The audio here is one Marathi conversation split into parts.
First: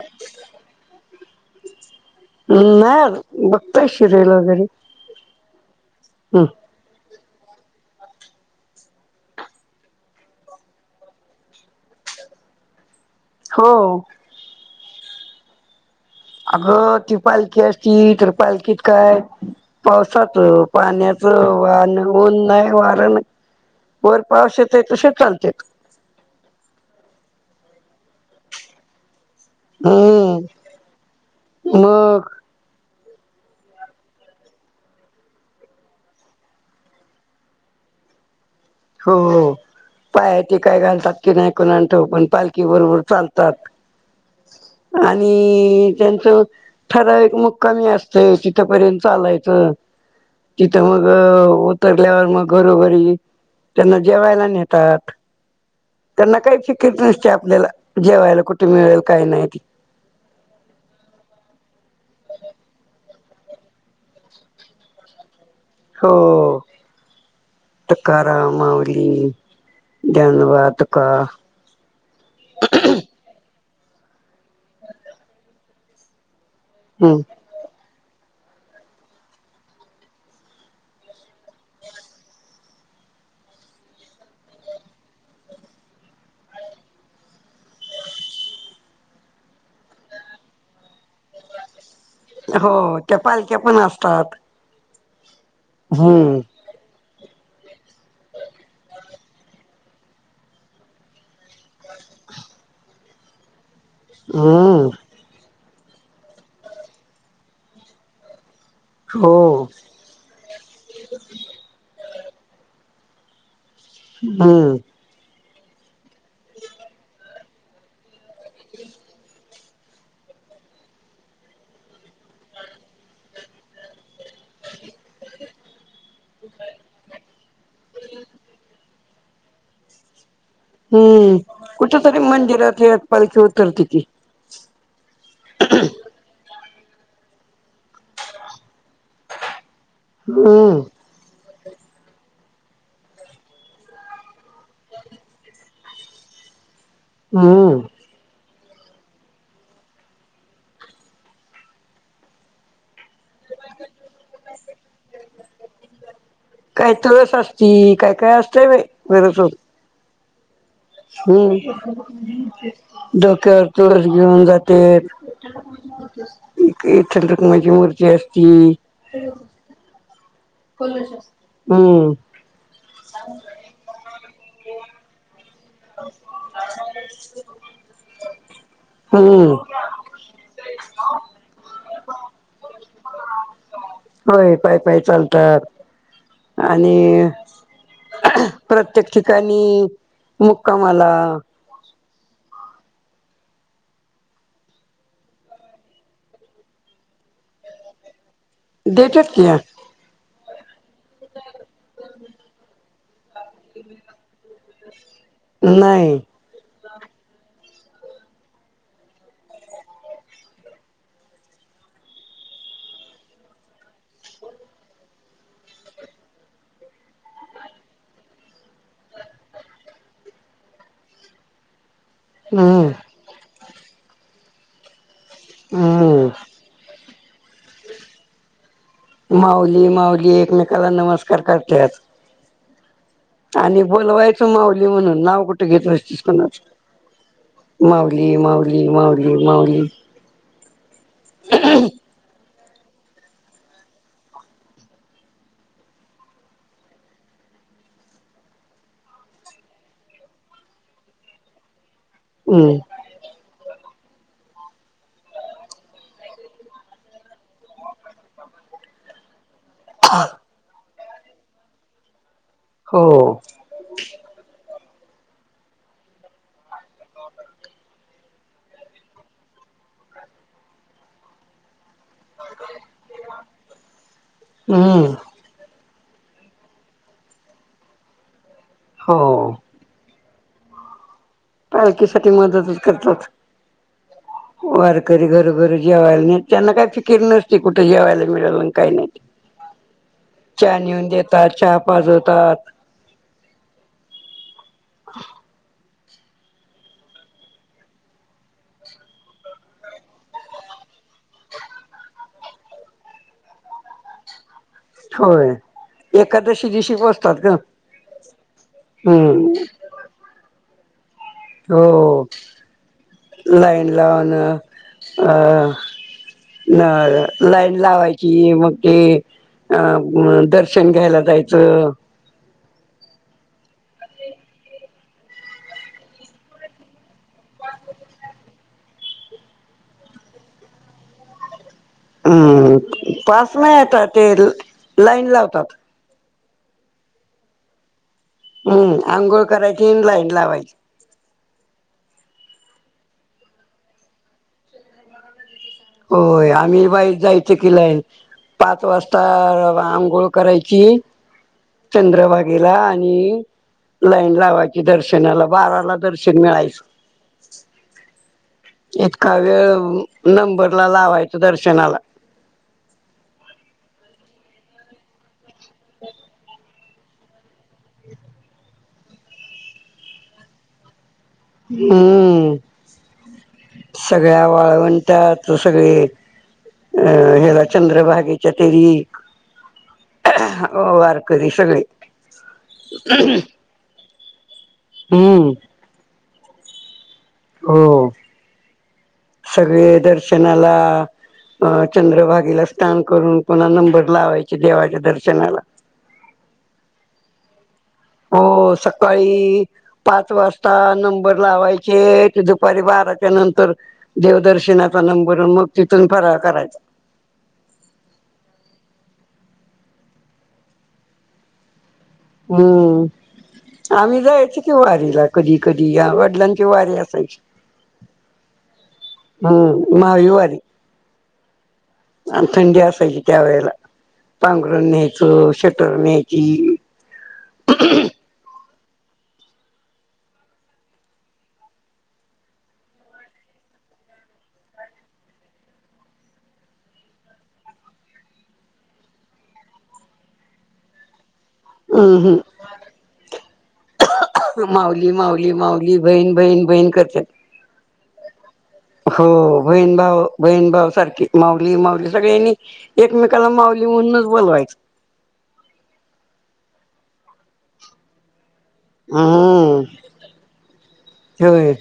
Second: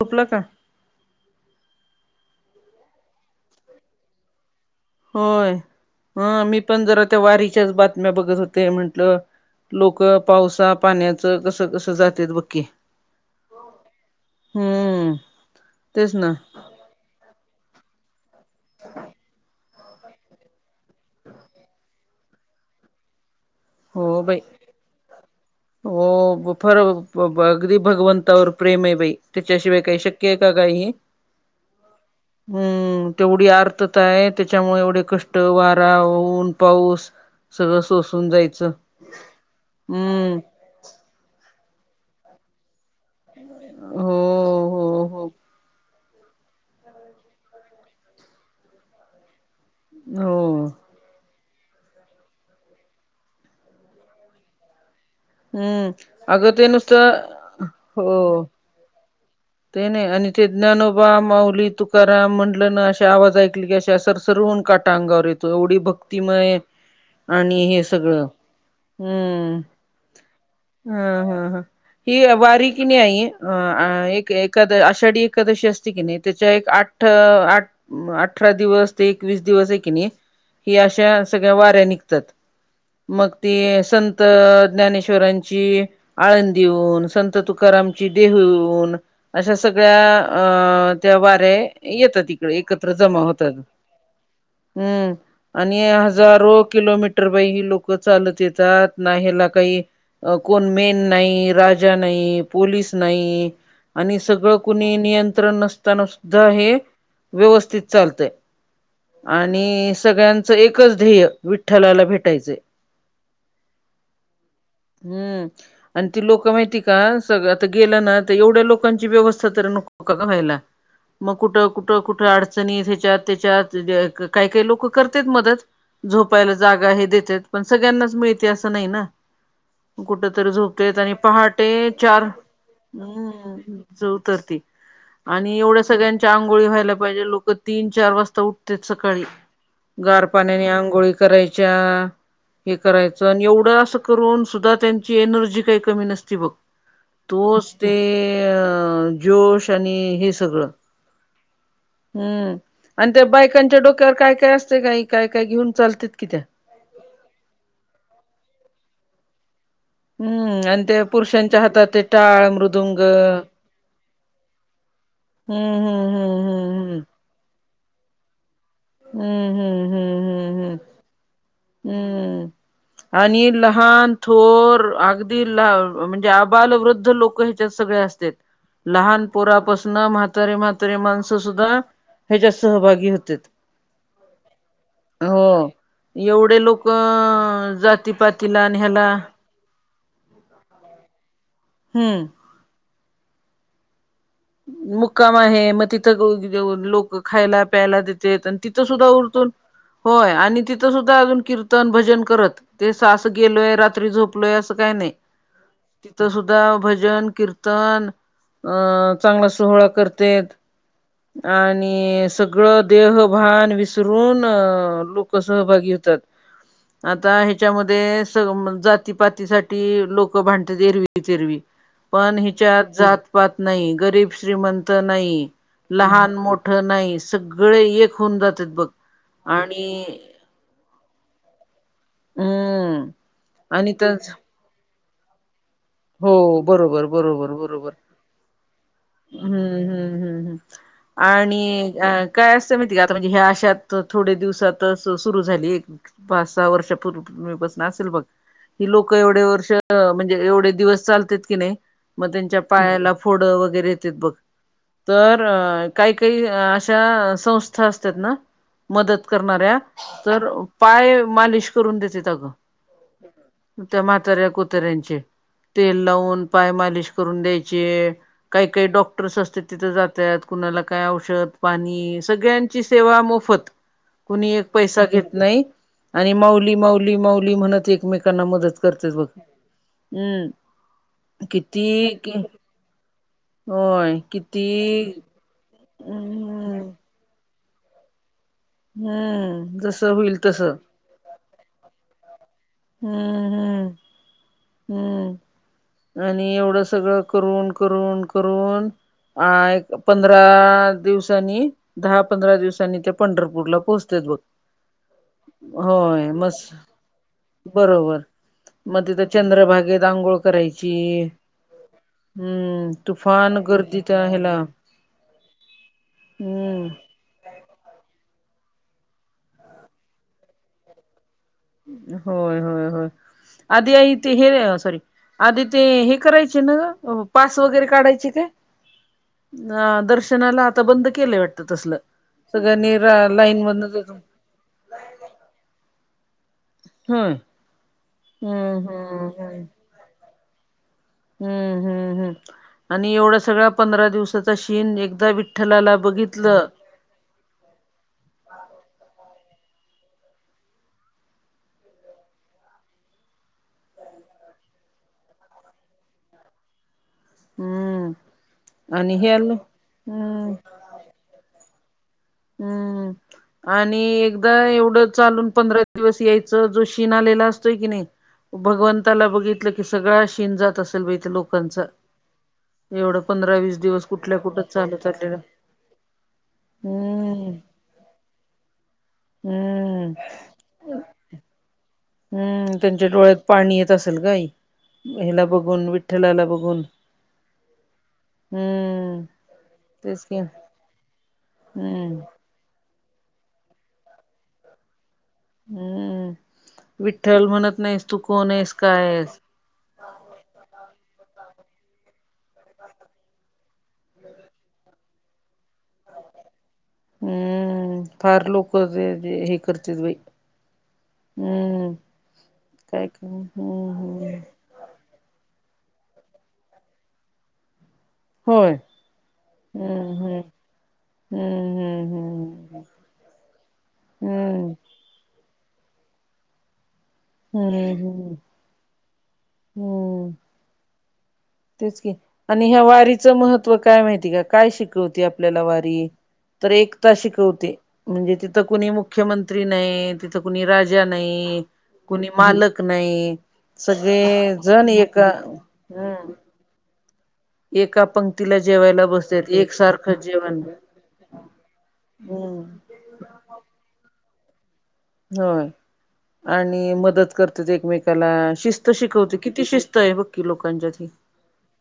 चूकलं कां नांय बघतांय शिरयलं वगैरें. होयं हां मी पणं जरां त्यां वारीच्या चं बातम्यां बघतं होते म्हंटलं लोकं पावसां पाण्याचं कसं कसं जातेत बंग की. हो हम्मं तेचं नां. अगं ती पालखी असती तरं पालखीतं कायं पावसाचं पाण्याचं वांण ऊंन नाहीं वारं हो नाहीं वरं बाई पाऊसाचे येतोय तसे चालत्यांत. हो फांर बरं अगदीं भगवंतावर प्रेम आहे बाई. त्यां च्यांशिवाय कांहीं शक्यं आहे कां हम्म कांहीं हे मग हम्मं तेवढी आर्तता आहे त्यांच्यामुळे एवढे कंष्ट वारां ऊंन पाऊसं सगळं सोसूंन जायचं. हो हम्म पायातही कायं घालतांत की नाहीं कोणांला ठाऊक पणं पालखी बरोबर चालतांत हो हो तांत हो आणि त्यांचं ठराविक मुक्कांमही असतंय तिथंपर्यंत चालायचं. हो तिथं मंग उतरल्यांवर मंग घरोघरी त्यांनां जेवायंला नेतांत हम्म त्यांनां अगं कांहीं ते चिकीत नसते नुसतं आपल्यांला जेवायंला हो कुं कुठं मिळेल कांहीं नाहीं ती ते नाहीं आणि ते ज्ञानोबा माऊली तुकारांम म्हंटलं नां अशे आवांज ऐकले की असं सरसरुन कां कांटा अंगावर येतो एवढी हो भक्तीमंय आणि हे सगळं तुकाराम माऊली हम्मं. ज्ञानोबा तुकां ही वारी कि नाहीं आई अं अं एक एकां आषाढी एकादशी असती की नाहीं त्यांच्या एक आठ हम्म ठं आठ अठरा दिवस ते एकवीस दिवसं आहे की नाहीं ही अश्या सगळ्यां वाऱ्यान निघतांत. मंग ते संत ज्ञानेश्वरांची आळंदीहुन संत तुकारामांची देहुहुन अश्या सगळ्यां अं त्यां वाऱ्यां येतांत इकडं हो एकत्रं त्या जमां होतांत पालख्या पण असतात हम्मं आणि हम्म हजारो किलोमीटर रं ही लोकं चालतं येतांत नां हेलां कांहीं कोणं बीण नाहीं राजा नाहीं पोलीस नाहीं आणि सगळं हम्म कुणी नियंत्रण नसतांना सु ध्दां हे व्यवस्थित चालतंय हो आणि हे सगळ्यांचं एकचं ध्येयं विठ्ठलांला भेटायचंय. हम्मं. हम्म आणि ती लोक माहिती का सगळ आता गेलं ना त एवढे लो कांची व्यवस्था तर नको का गं व्हायला? मग कुठं कुठं कुठं आडचणीत हेच्यात तेच्यात काही काही लोक करतेत मदत झोपायला जागा हे देत्यात पण सगळ्यांनाच मिळते असं नाही ना कुठ तर झोप तेत आणि हम्म पहाटे कुठ तरी चार मंदिरात यात पालखी हम्म उतरते की उतरती आणि एवढ सगळ्यांच्या आंघोळी व्हायला पहिले लोक तीन चार वाजता उठते सकाळी गार पाण्यानी हम्म आंघोळी करायच्या, हे करायचं आणि एवढं आसं करून सुद्धा त्यांची एनर्जी काही कमी नसती बघ. तोच हम्म ते जोश आणि हे सगळं. हम्म. आण त्या बायकांच्या डोक्यावर काय काय असतय काही काय काय घेऊन चालतीत की त्या? काय तूळस असती, काय काय असतंय बाई [unintelligible] हम्म आण हम् डोक्यावर तुळस घेऊन जातेत. हम्म हम्म एक हम्म एक [unintelligible] मूर्ती असती. हुं, हुं, हू, हम्म आणि लहान थोर आगदी ला म्हणजे आबाल, वृद्ध लोक ह्याच्यात सगळे असतेत. लहान हम्म पोरापासन म्हातारे म्हातारी माणसं सुद्धा हेच्यात सहभागी होतेत. होय पाय पायी हो चालतात. एवढे लोक आणि जातीपातीला आणि हेला आणि मुक्कामाला हम्म मुक्काम आहे म तिथं [unintelligible] देऊन लोक खायला प्यायला देतेत आण तिथं सुद्धा देतात की उलतून होय आणि तिथं सुद्धा आजून कीर्तन, भजन करत. ते सासं गेलोय रात्री झोपलोय असं काय नाही नाही तिथं सुद्धा भजन, कीर्तन अ चांगला सोहळा करतेत. आणि सगळं देहभान विसरून अ लोक सहभागी होतात. आता हेच्यामध्ये स जातीपातीसाठी लोक भांडत्यात एरवी तेरवी. [inaudible] पण हिच्यात हम्म जात-पात नाही, गरीब-श्रीमंत नाही, लहान हम्म मोठं नाही सगळे एक होऊन जातात बघ. माऊली आणि माऊली एकामेकाला नमस्कार करत्यात. हम्म. आणि बोलवायच माऊली म्हणून नाव कुठ घेत बस तीस हो कोणाच बरोबर बरोबर बरोबर माऊली, माऊली, माऊली, हम्म माऊली. हम्म हम्म हम्म. आणि आ काय असतं माहिती आहे का आता म्हणजे हे आश्यात थोडे दिवसात तसं सुरु झाली एक पाच सहा वर्षा पू पूर्वीपासन आसेल बघ ही लोक एवढे वर्ष म्हणजे एवढे दिवस चालतेत की नाही म तेच्या हम्म पायाला फोड वगैरे येतेत बघ, तर काही काही आशा संस्था असतात ना मदत करणाऱ्या, तर पाय मालिश करून देतेत आगं. हो, त्या, म्हाताऱ्या कुतुर्याचे तेल लावून पाय मालिश करून द्यायचे, काही, काही डॉक्टर्स असतात. तिथे जातात कुणाला काय औषध पाणी सगळ्यांची सेवा मोफत, कुणी एक पैसा हम्म घेत नाही, आणि माऊली, माऊली, माऊली म्हणत एकमेकांना मदत करते. बघ हो हम्, पालखी साठी मदतच करतात. होय किती वारकरी घरोघरी जेवायला नाही त्यांना, हम्म काय फिकिर नसते. कुठे जेवायला मिळवने हम्म, जस होईल तस. त्या चहा पाजवतात, हम्, हम्म, आणि एवढं सगळं करून, करून, करून, अ, एक पंधरा दिवसांनी दहा, पंधरा, दिवसांनी ते पंढरपूरला पोहोचते बघ. होय. होय, एकादशी मस्त, दिवशी पोचतात ग. बरोबर, मग, तिथं हम्म. चंद्रभागेत आांघोळ करायची. हो, हम्म तुफान लाईन गर्दी त्या लावून ह्याला अ, [unintelligible] हम्म लाईन लावायची, मग ते अ दर्शन घ्यायला जायचं. होय, होय, होय, आधी आ ते हे र सॉरी, आधी, ते हे करायचे ना, पास वगैरे काढायचे काय? दर्शनाला, आता बंद केलंय वाटत तसल, हम्म. सगळ्यांनी रा पास लाईन नाही आता [inaudible] ते लाईन लावतात. होय, हम्म, हम्म, हम् तीन, लाईन लावायची. हम्म, हम्म, हम्म, आणि एवढा सगळा्या पंधरा दिवसाचा शीन एकदा विठ्ठला ला होय, आम्ही बाई जायच कीलाईन. पाच, वाजता आंघोळ करायची. चंद्रभगेला, आणि लाईन लावायांची, दर्शनाला बाराला दर्शन मिळायचं. हम्म आणि हे इतका, आलं वेळ हम्म नंबरला लावायचं दर्शनाला, हम्म, आणि एकदा एवढ चालून, पंधरा दिवस यायचं. शन, आलेला असतोय की नाही, भगवंताला बघितलं की, सगळ शिन जात असेल ब लोक, लोकांचा, हम्म एवढं पंधरा वीस दिवस, कुठल्या, सगळ्या कुठच चालूत जात्याच. वाळवंटात सगळे, अ ह्याला चंद्रभागेच्या तेरी, हम्म, हो, वारकरी सगळे, हम्म, त्यांच्या डोळ्यात पाणी येत असेल, ग आई, ह्याला हम्म बघून विठ ठलाला बघून हो हम्म, सगळे, तेच की दर्शनाला अ हम्म चंद्रभागेला, साथन, करून पुन्हा नंबर, लावायचे देवाच्या दर्शनाला, हम्म, विठ्ठल म्हणत नाहीस, तू कोण आहेस हो, काय सकाळी, आहेस पाच, वाजता नंबर लावायचे, ते दुपारी बाराच्या नंतर, देवदर्शनाचा, नंबर मग तिथून, फरा करायचा हम्म फार लोक हे करते बाई. हम्म. काय का हम्म आम्ही हम्म जायची. वारीला कधी कधी या वडिलांचे वारे असायची. होय हम् हम्म हम्म माविवारी. हम्म हम्म हम्. आणि थंडी असायची त्या वेळेला हम्म पांघरण न्यायचं शटर न्यायची. ह ह ह, हम्म. तेच की आणि ह्या वारीचं महत्त्व काय माहिती का काय शिकवते आपल्याला वारी. तर एकता शिकवते. म्हणजे तिथं कुणी मुख्यमंत्री नाही तिथं कुणी राजा नाही. हम्म कोणी मालक नाही सगळे. जण माऊली एका माऊली माऊली हम्म बहीण बहीण बहीण करतात. एका पंक्तीला जेवायला बसतात हो बहीण एकसारखं भाऊ जेवण बहीण भाऊ सारखी माऊली माऊली सगळ्यांनी. हम्म एकमेकाला माऊली म्हणूनच बोलवायचं. होय आणि मदत करतात एकमेकाला शिस्त. त हा शिकवते किती शिस्त आहे बक्की लोकांच्यात नी. होय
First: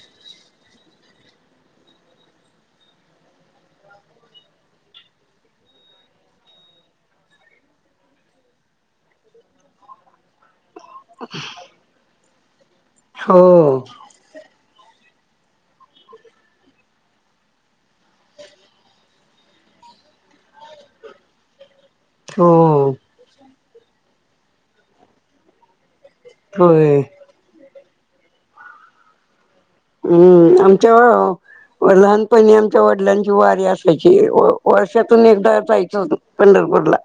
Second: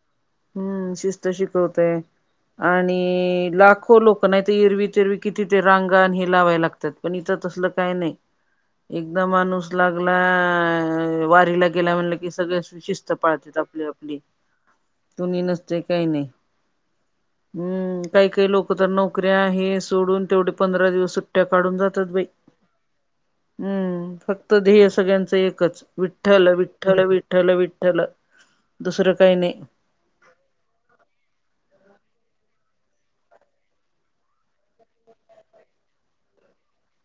हम्म शिस्त शिकवते. आणि लाखो लोक नाही तर एरवी तेरवी किती ते रांगाण हे लावायला लागतात. पण इथं तसलं काय नाही. एकदा माणूस लागला अ वारीला गेला म्हणलं कि सगळ शिस्त. हो पाळते आपली आपली तुणी नसते काही नाही. ह. [inaudible] हम्म काही काही लोक तर नोकऱ्या आहे सोडून तेवढे पंधरा दिवस सुट्ट्या काढून जातात बाई. हो, हम्म फक्त ध्येय सगळ्यांचं एकच विठ्ठल होय विठ्ठल वि''--'' ठ्ठल विठ्ठल दुसरं काही नाही. हम्म आमच्या. व लहानपणी आमच्या वडिलांची वारी असायची वर्षा वर्षातून एकदा जायचं होतं. पंढरपूरला.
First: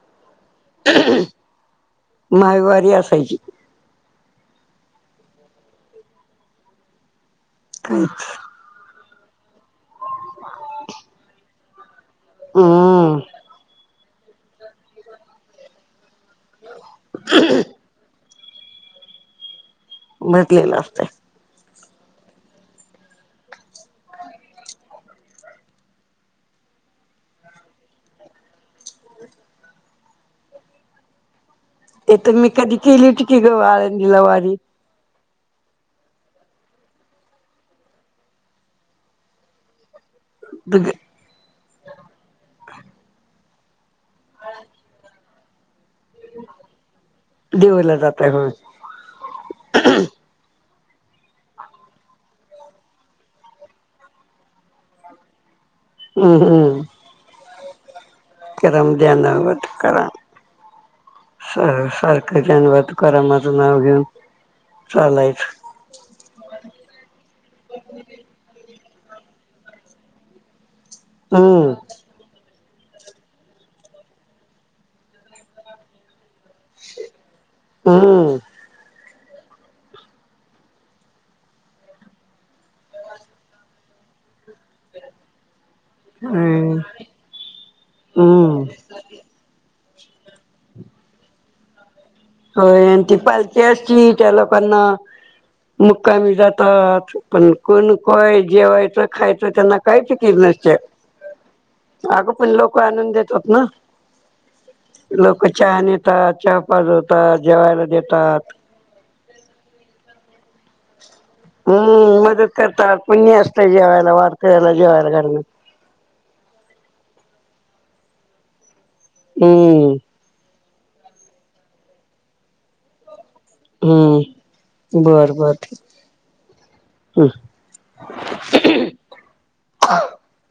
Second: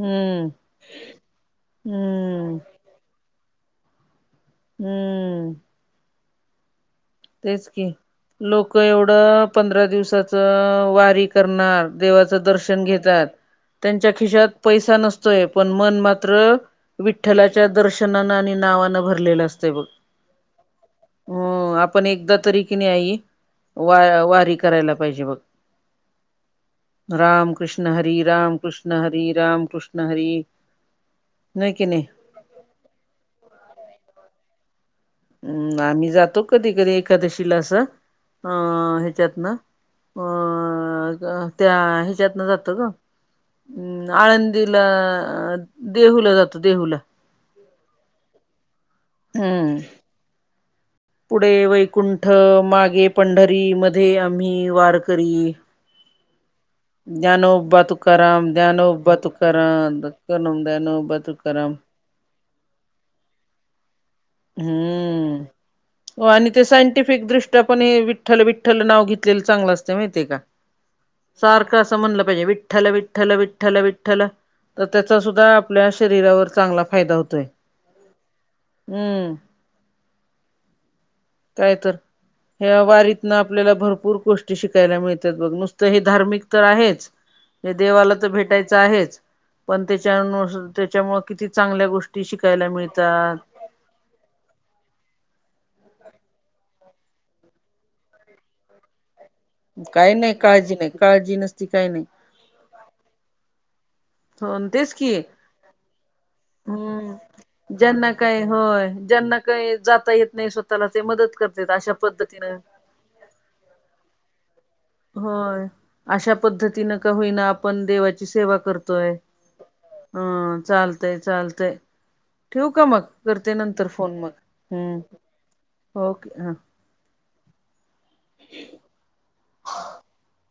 हम्म. हम्म मागवारी असायची. हम्म. तेच की लोक एवढं पंधरा दिवसाच वारी करणार देवाच. च दर्शन हम्म घेतात त्यांच्या खिशात पैसा नसतोय पण मन मात्र. मात्र विठ्ठलाच्या दर्शनानं आणि नावानं भरलेलं असते बघ. भरलेलं असतय. हो आप''--'' पण एकदा तरी की नाही आई वा वारी करायला पाहिजे बघ. राम कृष्ण हरी राम कृष्ण हरी राम कृष्ण हरी. नाहीु क नाही. तूमी कधी केलीवती ग आळंदीला वारी. हम्म आम्ही जातो कधी कधी एखादशीला अस. अ ह्याच्यात ना अ. बु. [unintelligible] मग त्या ह्याच्यातन, जातात ना ग आळंदीला. अ देहूला जातो देहूला. देऊला जाताय हो. हा आ. ह. [inaudible] पुढे वैकुंठ, मागे पंढरी, मध्ये आम्ही वारकरी हू हू. ज्ञानोबा तूकाराम, ज्ञानोबा तुकाराम, [unintelligible] ज्ञानोबा तुकाराम. क जानबा तुकारामाचं नाव घेऊन. हुं हुं. चालायचं हो आणि ते सायंटिफिक दृष्ट्या पण हे, विठ्ठल विठ्ठल नाव घेतलेलं चांगलं असतय, माहितीए का? ह. [inaudible] सारखच. तसं म्हणलं पाहिजे, विठ्ठल विठ्ठल विठ्ठल विठ्ठल तर त्याचा सुद्धा आपल्या शरीरावर चांगला फायदा होतोय. हा आ. हूम काय तर? ह्या वारीतन आपल्याला भरपूर गोष्टी शिकायला मिळतात बघ. नुसतं हे धार्मिक तर हम्म आहेच. देवाला तर हम्म भेटायचं आहेच, पण त्याच्यानु अन् त्याच्यामुळे किती चांगल्या गोष्टी शिकायला होय आणि ती मिळतात पालखी असती त्या लोकांना मुक्कामी जातात, पण कोणकाय जेवायचं? खायच, त्यांना काय काही फिकीर नाही काळजी नस्तिया नाही काळजी नसती काही नाही आग पण लोक आणून देतातना, हो तेच की लोक चहा न्हेतात, चहा पावडर हम्म ज्यांना काय होय, ज्यांना काय जाता येत नाही स्वता त्याला ते मदत करत्यात, अशा हम्म पद्धतीन मदत करतात पुण्य असतंय जेवायला, वारकऱ्याला जेवायला घालणं. होय, अशा पद्धतीनं का होईना? आपण देवाची सेवा करतोय. तू हं चालतंय चालतंय, ठेऊ का मग? करते नंतर फोन मग, हम्म हम्म ओके हा. उम्. [inaudible]